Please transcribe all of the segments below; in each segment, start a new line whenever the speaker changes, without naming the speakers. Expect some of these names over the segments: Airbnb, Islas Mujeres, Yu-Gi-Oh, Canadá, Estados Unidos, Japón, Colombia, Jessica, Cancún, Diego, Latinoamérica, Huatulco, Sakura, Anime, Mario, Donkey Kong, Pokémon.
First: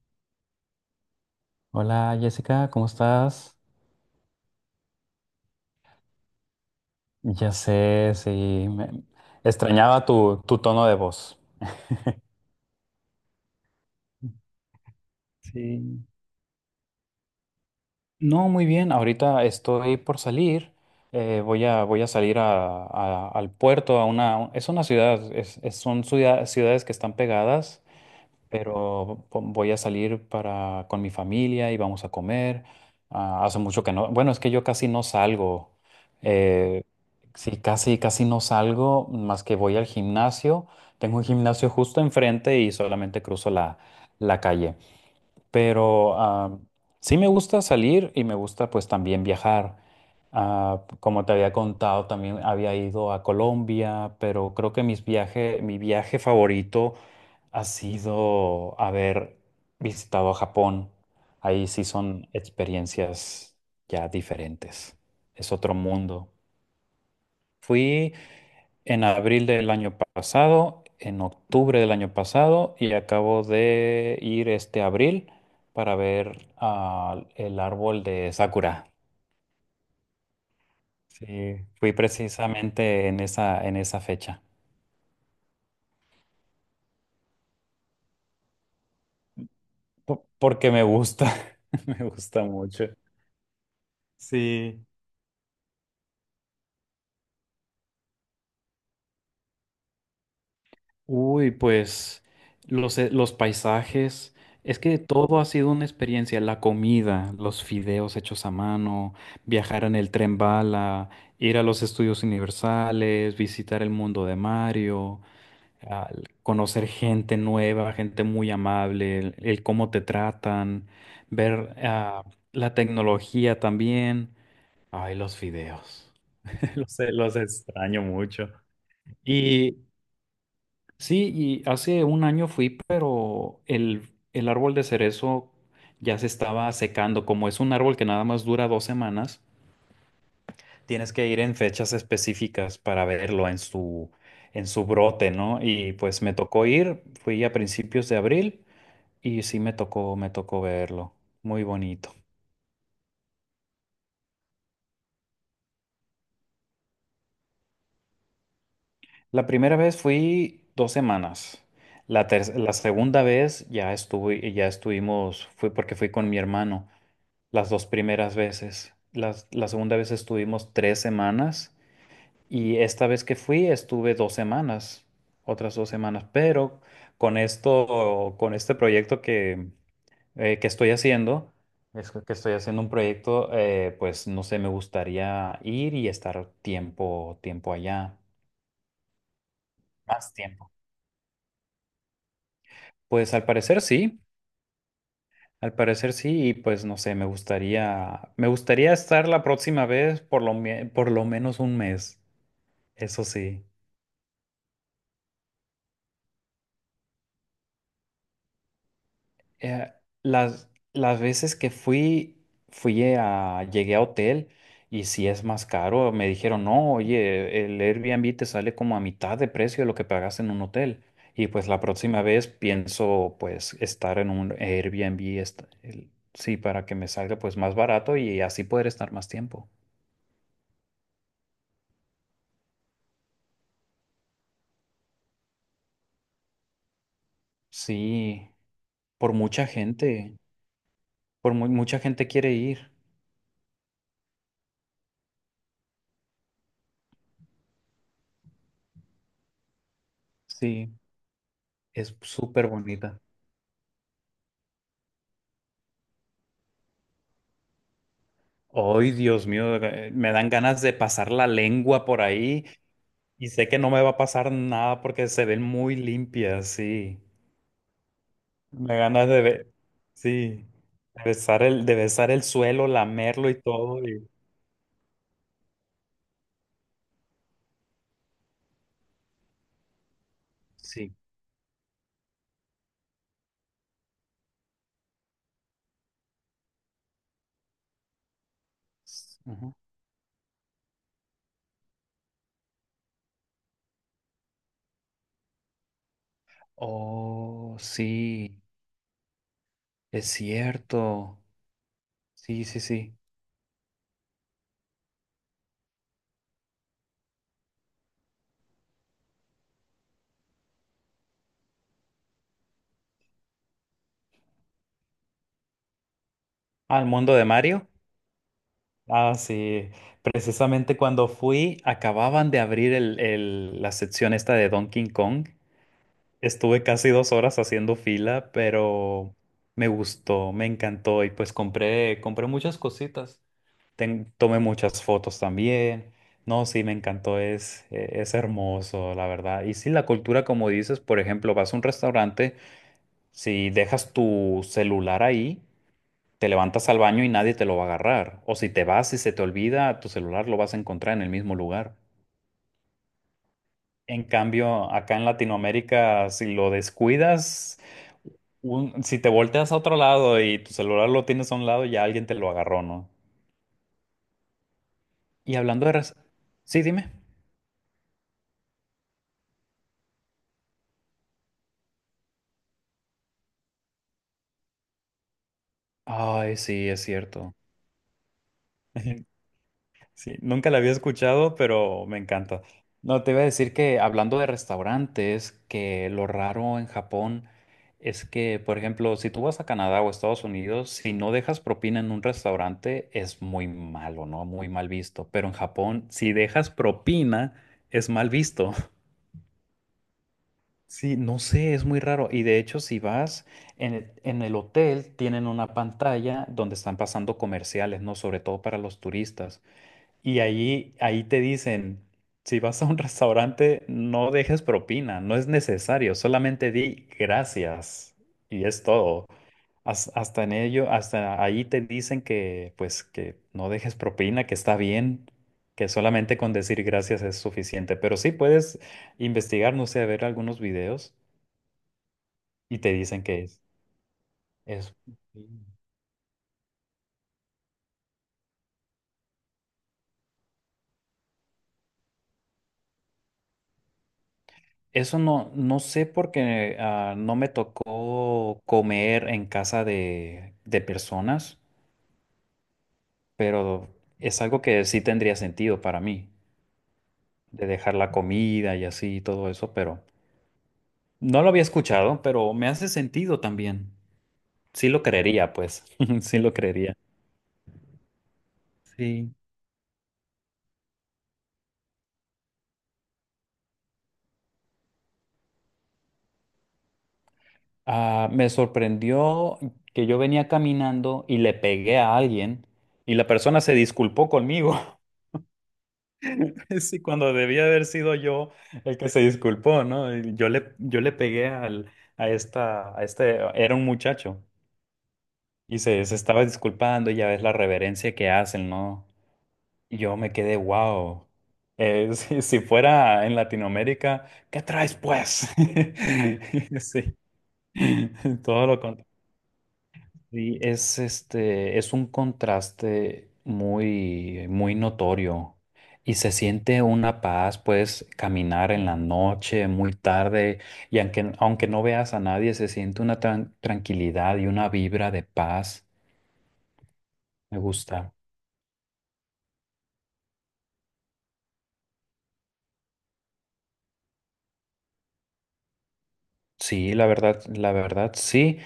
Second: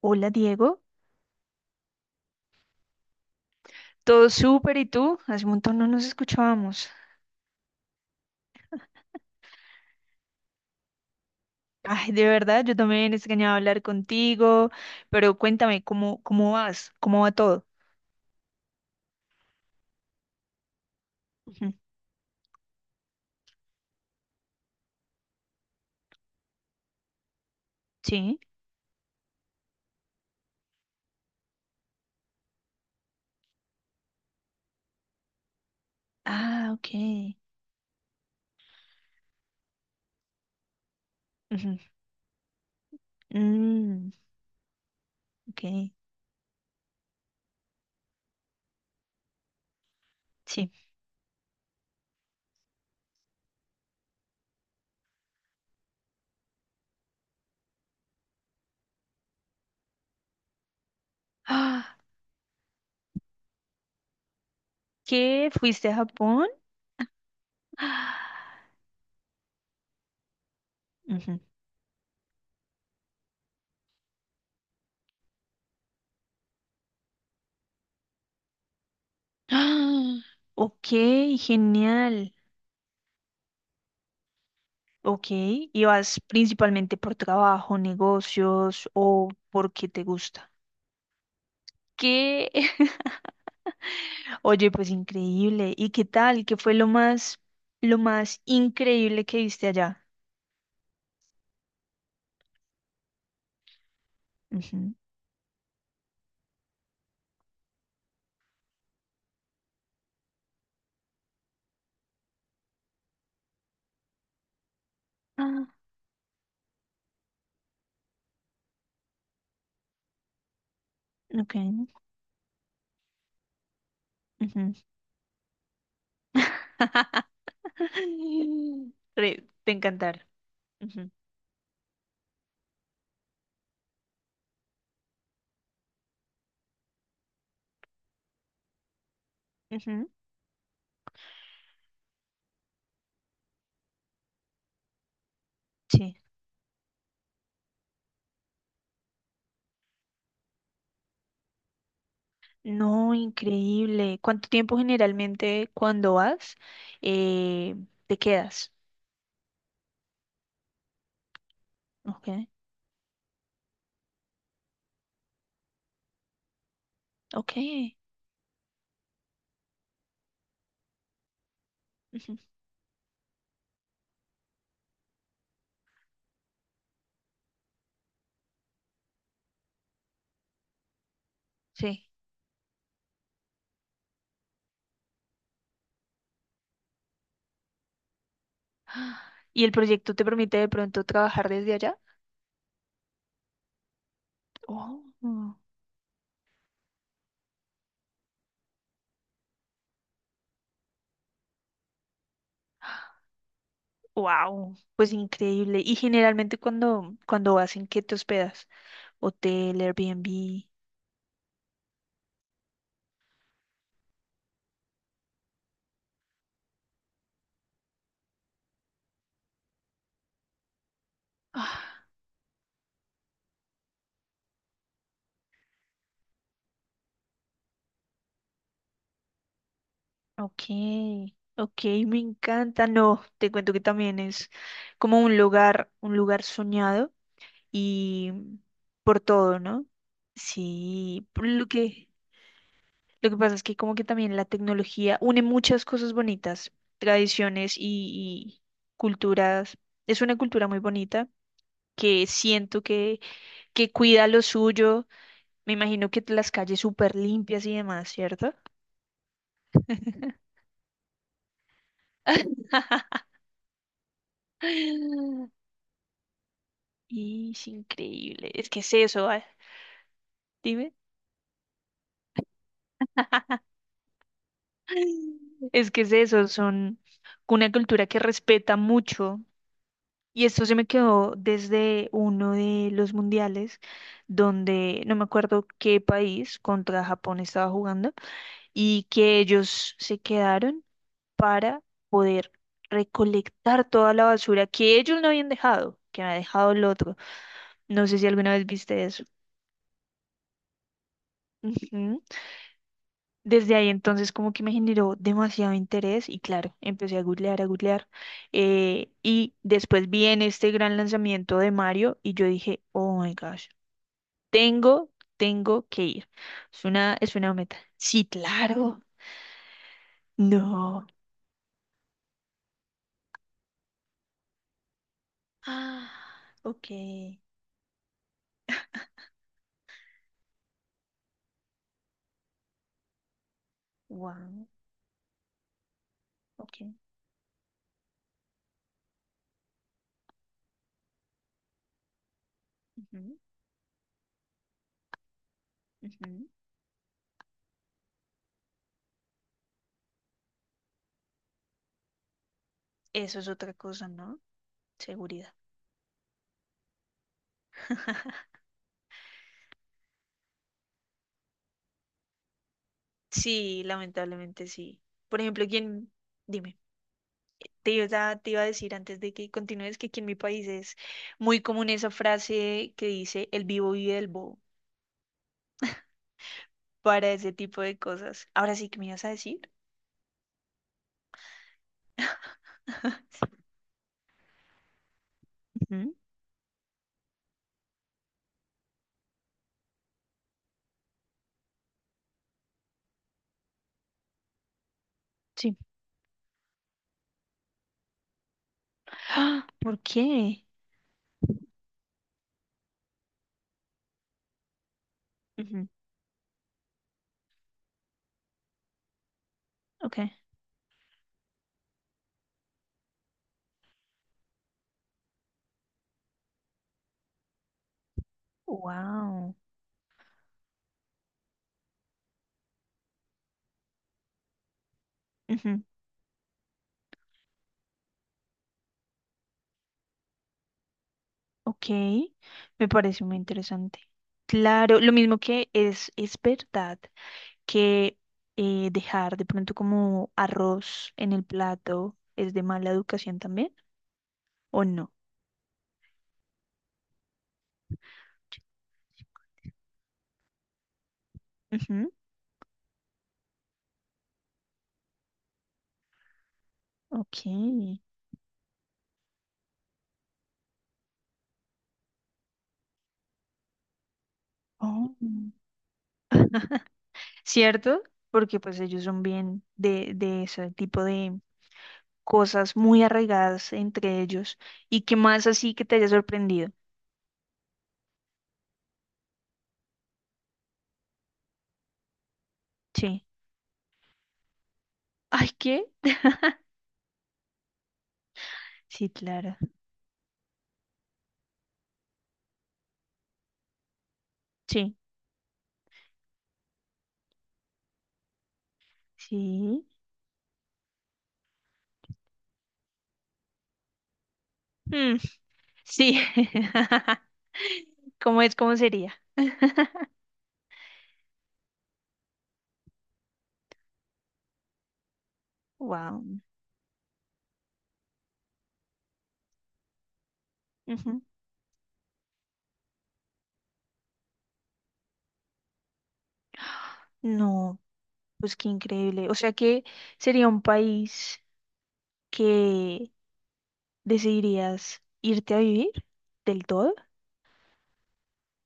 Hola Diego,
Hola Jessica, ¿cómo estás?
todo súper, ¿y tú? Hace un montón no nos escuchábamos.
Ya sé, sí, me- extrañaba tu tono de voz.
Ay, de verdad, yo también extrañaba hablar contigo, pero cuéntame,
Sí.
¿cómo vas? ¿Cómo va todo?
No, muy bien, ahorita estoy por salir,
Ujú.
voy a salir al puerto, es una ciudad, ciudades que están pegadas.
Sí.
Pero voy a salir para con mi familia y vamos a comer. Ah, hace mucho que no. Bueno, es que yo casi no salgo.
Ah,
Eh,
ok.
sí, casi, casi no salgo, más que voy al gimnasio. Tengo un gimnasio
Ujú,
justo enfrente y solamente cruzo la,
mm,
la calle.
ok,
Pero sí me gusta salir y me gusta pues también viajar.
sí.
Ah, como te había contado, también había ido a Colombia, pero creo que mi viaje favorito ha sido haber visitado Japón. Ahí sí
Ah,
son experiencias ya diferentes.
¿qué?
Es otro
¿Fuiste a
mundo.
Japón?
Fui
Ah,
en abril del año pasado, en
ujú.
octubre del año pasado y acabo de ir este abril para ver el árbol de Sakura.
Ah, ok,
Sí, fui
genial.
precisamente en esa fecha,
Ok, ¿y vas principalmente por trabajo, negocios o porque te gusta?
porque me gusta. Me gusta
¿Qué?
mucho.
Oye,
Sí.
pues increíble. ¿Y qué tal? ¿Qué fue lo más increíble que viste allá?
Uy, pues los paisajes, es
Ujú.
que todo ha sido una experiencia, la comida, los fideos hechos a mano, viajar en el tren bala, ir a los estudios universales, visitar el mundo de Mario,
Ah,
al conocer gente nueva, gente muy amable, el cómo te tratan,
ok.
ver la tecnología también.
Ujú.
Ay, los fideos, los extraño mucho.
Re- Te
Y
encantar. Ujú,
sí, y hace un año fui, pero el árbol de cerezo ya se estaba secando. Como es un árbol que nada más dura 2 semanas,
ujú,
tienes que ir en fechas específicas para verlo en su brote, ¿no? Y
sí.
pues me tocó ir, fui a principios de abril y sí me tocó verlo. Muy bonito.
No, increíble. ¿Cuánto tiempo generalmente cuando vas, eh, te quedas?
La primera vez fui 2 semanas. La,
Ok,
ter- la segunda vez ya estuve, ya estuvimos, fui porque fui con mi hermano. Las dos
ok.
primeras veces. La segunda vez estuvimos 3 semanas
Ujú,
y esta vez que fui estuve 2 semanas, otras 2 semanas. Pero con este proyecto que estoy haciendo,
sí.
es que estoy haciendo un proyecto, pues no sé, me gustaría ir y estar tiempo allá,
Ah, ¿y el proyecto te
más
permite de
tiempo.
pronto trabajar desde allá?
Pues al parecer sí.
Oh.
Al parecer sí, y pues no sé, me gustaría estar la próxima vez por lo menos un mes. Eso sí.
Wow, pues increíble. Y generalmente cuando vas, ¿en qué te hospedas? Hotel,
Eh,
Airbnb.
las veces que fui, llegué a hotel y si es más caro, me dijeron, no, oye, el Airbnb te sale como a mitad de precio de lo que pagas en un hotel. Y pues la
Ah,
próxima vez pienso pues estar en un Airbnb, sí, para que me salga pues más barato y así poder estar más tiempo.
ok, ok, me encanta. No, te cuento que también es como un lugar soñado y
Sí,
por
por
todo,
mucha
¿no?
gente,
Sí, por
mucha gente quiere ir.
lo que pasa es que como que también la tecnología une muchas cosas bonitas, tradiciones y culturas. Es una cultura muy
Sí,
bonita
es
que
súper
siento
bonita.
que cuida lo suyo. Me imagino que las calles súper limpias y demás, ¿cierto?
Ay, Dios mío, me dan ganas de pasar la lengua por ahí y sé que no me va a pasar nada porque se ven muy limpias, sí.
Y es increíble. Es que es
Me dan
eso,
ganas
ah,
sí,
dime.
de besar el suelo, lamerlo y todo.
Es que es eso, son una cultura que respeta mucho. Y esto se me
Sí.
quedó desde uno de los mundiales, donde no me acuerdo qué país contra Japón estaba jugando, y que
Ujú.
ellos se quedaron para poder recolectar toda la basura que ellos no habían dejado, que había dejado el otro.
Oh,
No sé si alguna
sí,
vez viste eso.
es cierto.
Ujú.
Sí, sí, sí.
Desde ahí entonces como que me generó demasiado interés y claro, empecé a googlear, a googlear. Y después vi en este gran lanzamiento de Mario y yo dije, oh my gosh, tengo, tengo que ir.
¿Al
Es
mundo de
una meta.
Mario?
Sí, claro.
Ah, sí. Precisamente
No.
cuando fui, acababan de abrir la sección esta de Donkey Kong.
Ah,
Estuve
ok.
casi 2 horas haciendo fila, pero me gustó, me encantó y pues compré muchas cositas. Tomé
Wow.
muchas fotos también. No,
Ok.
sí, me encantó, es hermoso, la verdad. Y sí, la cultura, como dices, por ejemplo, vas a un restaurante,
Ujú,
si dejas tu celular ahí,
ujú.
te levantas al baño y nadie te lo va a agarrar. O si te vas y se te olvida, tu celular lo vas a encontrar en el mismo lugar.
Eso es otra cosa,
En
¿no?
cambio, acá en
Seguridad.
Latinoamérica, si lo descuidas, si te volteas a otro lado y tu celular lo tienes a un lado, ya alguien te lo agarró, ¿no?
Sí, lamentablemente sí. Por
Y
ejemplo,
hablando de...
quien,
raz-
dime,
Sí, dime.
te iba a decir antes de que continúes que aquí en mi país es muy común esa frase que dice el vivo vive el bobo
Ay, sí, es
para ese
cierto.
tipo de cosas. Ahora sí que me ibas a decir.
Sí, nunca la había escuchado, pero me encanta. No, te iba a decir que hablando de restaurantes, que
Ujú,
lo raro en Japón es que, por ejemplo, si tú vas a Canadá o Estados Unidos, si no dejas propina en un restaurante, es muy malo, ¿no? Muy mal visto. Pero en
sí.
Japón, si dejas propina, es mal visto.
¡Ah! ¿Por qué?
Sí, no sé, es muy raro. Y de hecho, si vas en el hotel, tienen una
Ujú,
pantalla donde están pasando comerciales, ¿no? Sobre todo para los turistas.
ok.
Y ahí te dicen, si vas a un restaurante, no dejes propina, no es necesario, solamente di gracias y es todo.
Wow.
Hasta ahí te dicen que no dejes propina, que está bien,
Ujú,
que solamente con decir gracias es suficiente. Pero sí puedes investigar, no sé, ver algunos videos
ok.
y
Me
te dicen
parece muy
que es,
interesante.
es.
Claro, lo mismo que es verdad. Que dejar de pronto como arroz en el plato es de mala educación también, ¿o no?
Eso no, no sé porque no me tocó comer en casa de personas,
Ujú,
pero es algo que sí tendría sentido para mí,
ok.
de dejar la comida y así y todo eso, pero no lo había escuchado, pero me hace sentido también. Sí lo
Oh.
creería, pues, sí lo creería.
¿Cierto? Porque pues ellos son
Sí.
bien de ese tipo de cosas muy arraigadas entre ellos, y que más así que te haya sorprendido.
Ah, me sorprendió que yo venía caminando y le pegué a alguien y
Sí.
la persona se disculpó conmigo.
Ay, ¿qué?
Sí, cuando debía haber sido yo el
Sí,
que se
claro.
disculpó, ¿no? Y yo le pegué a este, era un muchacho
Sí.
y se estaba disculpando y ya ves la reverencia que hacen, ¿no?
Sí.
Y yo me quedé, wow. Si fuera en Latinoamérica, ¿qué traes
Mm,
pues?
sí.
Sí,
¿Cómo es?
todo
¿Cómo
lo contrario.
sería?
Sí, es este, es un contraste muy, muy notorio y
Wow.
se siente una paz, puedes caminar en la noche, muy tarde, y aunque no veas a nadie, se siente una tranquilidad y una vibra de paz. Me
No,
gusta.
pues qué increíble. O sea que sería un país que decidirías irte a vivir del todo.
Sí, la verdad, sí.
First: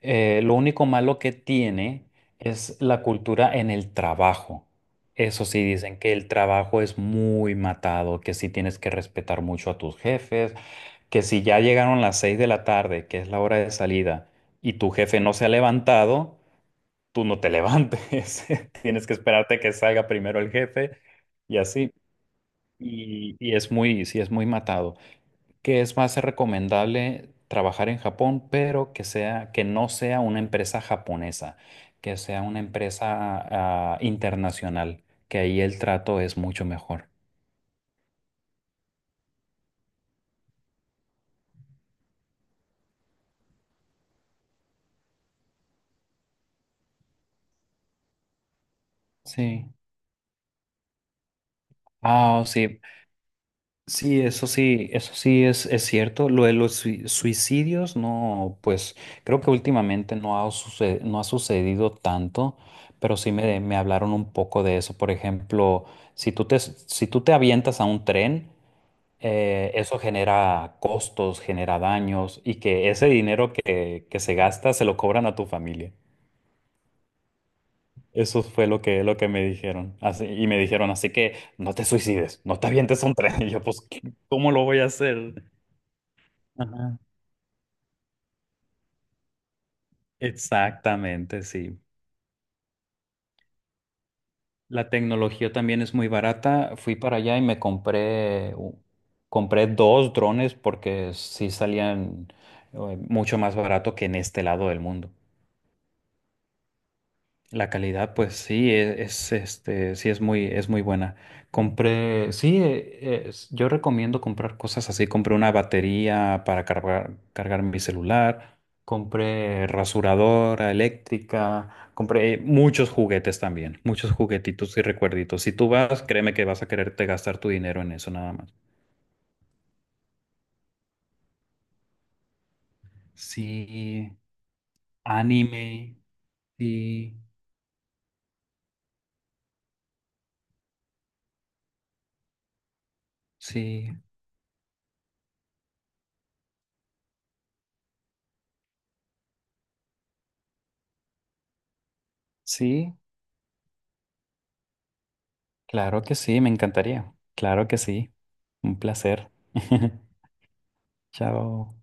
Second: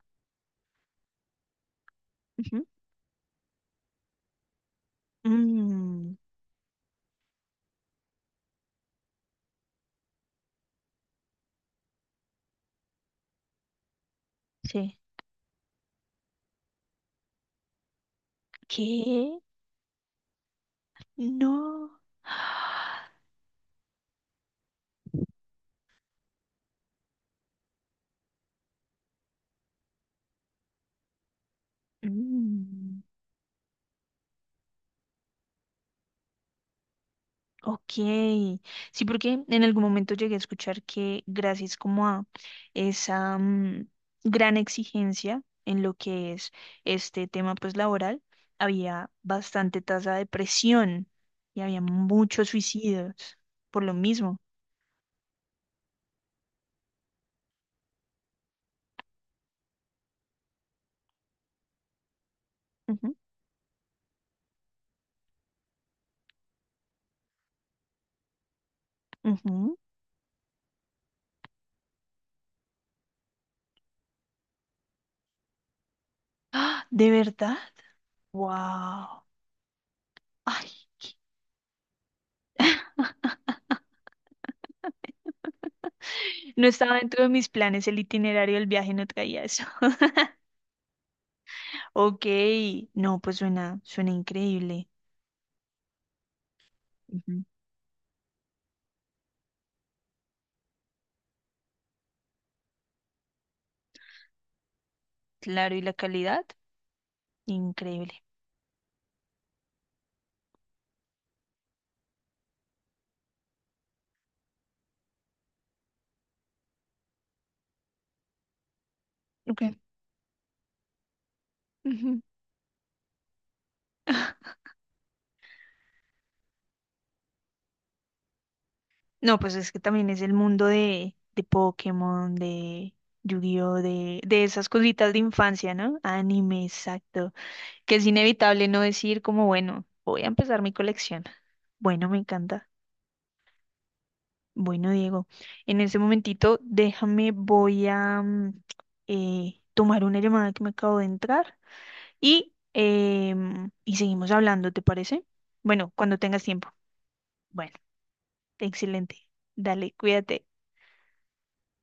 Lo único malo que tiene
Ujú.
es la cultura en el trabajo. Eso sí, dicen que
Mm,
el trabajo es muy matado, que sí tienes que respetar mucho a tus jefes que si ya llegaron las 6 de la tarde, que es la hora de salida, y tu
sí.
jefe no se ha levantado, tú no te levantes. Tienes que
¿Qué?
esperarte que salga primero el jefe y así.
No.
Y es muy, sí, es muy matado. Que es más recomendable trabajar en Japón, pero que sea, que no sea una empresa japonesa, que sea una
Mm.
empresa internacional, que ahí el trato es mucho mejor.
Ok, sí, porque en algún momento llegué a escuchar que gracias como a esa mm, gran exigencia en lo que es este tema pues laboral, había
Sí.
bastante tasa de presión y había
Ah, oh,
muchos
sí,
suicidios por lo
sí,
mismo.
eso sí, eso sí es cierto. Lo de los suicidios, no, pues creo que últimamente no ha sucedido tanto,
Ujú,
pero sí me hablaron un poco de eso. Por ejemplo, si tú te avientas a un tren,
ujú.
eso genera costos, genera daños y que ese dinero que se gasta se lo cobran a tu familia.
¡Ah! ¿De verdad?
Eso fue lo
¡Wow!
que me dijeron. Así, y me
Ay,
dijeron, así que no te suicides, no te avientes a un tren. Y yo, pues, ¿cómo lo voy a hacer?
no estaba
Ajá.
dentro de mis planes el itinerario del viaje, no traía eso.
Exactamente, sí.
Ok, no, pues suena, suena increíble.
La tecnología también es muy barata. Fui para allá
Ujú.
y compré dos drones porque sí salían mucho más barato que en este lado del mundo.
Claro, ¿y la calidad?
La
Increíble.
calidad, pues sí, es, este, sí es muy buena. Compré, sí, yo recomiendo comprar cosas así. Compré una batería para cargar mi celular,
Ok.
compré rasuradora eléctrica,
Ujú.
compré muchos juguetes también, muchos juguetitos y recuerditos. Si tú vas, créeme que vas a quererte gastar tu dinero en eso nada más.
No, pues es que también es el mundo de Pokémon, de Yu-Gi-Oh,
Sí,
de esas cositas de infancia, ¿no?
anime,
Anime,
sí,
exacto. Que es inevitable no decir como, bueno, voy a empezar mi colección. Bueno, me encanta.
sí,
Bueno, Diego, en ese momentito déjame, voy a mm, tomar una llamada que me acabo de entrar y,
sí.
y seguimos hablando, ¿te parece? Bueno,
Claro que
cuando
sí,
tengas
me
tiempo.
encantaría. Claro
Bueno.
que sí. Un
Excelente.
placer.
Dale, cuídate.
Chao.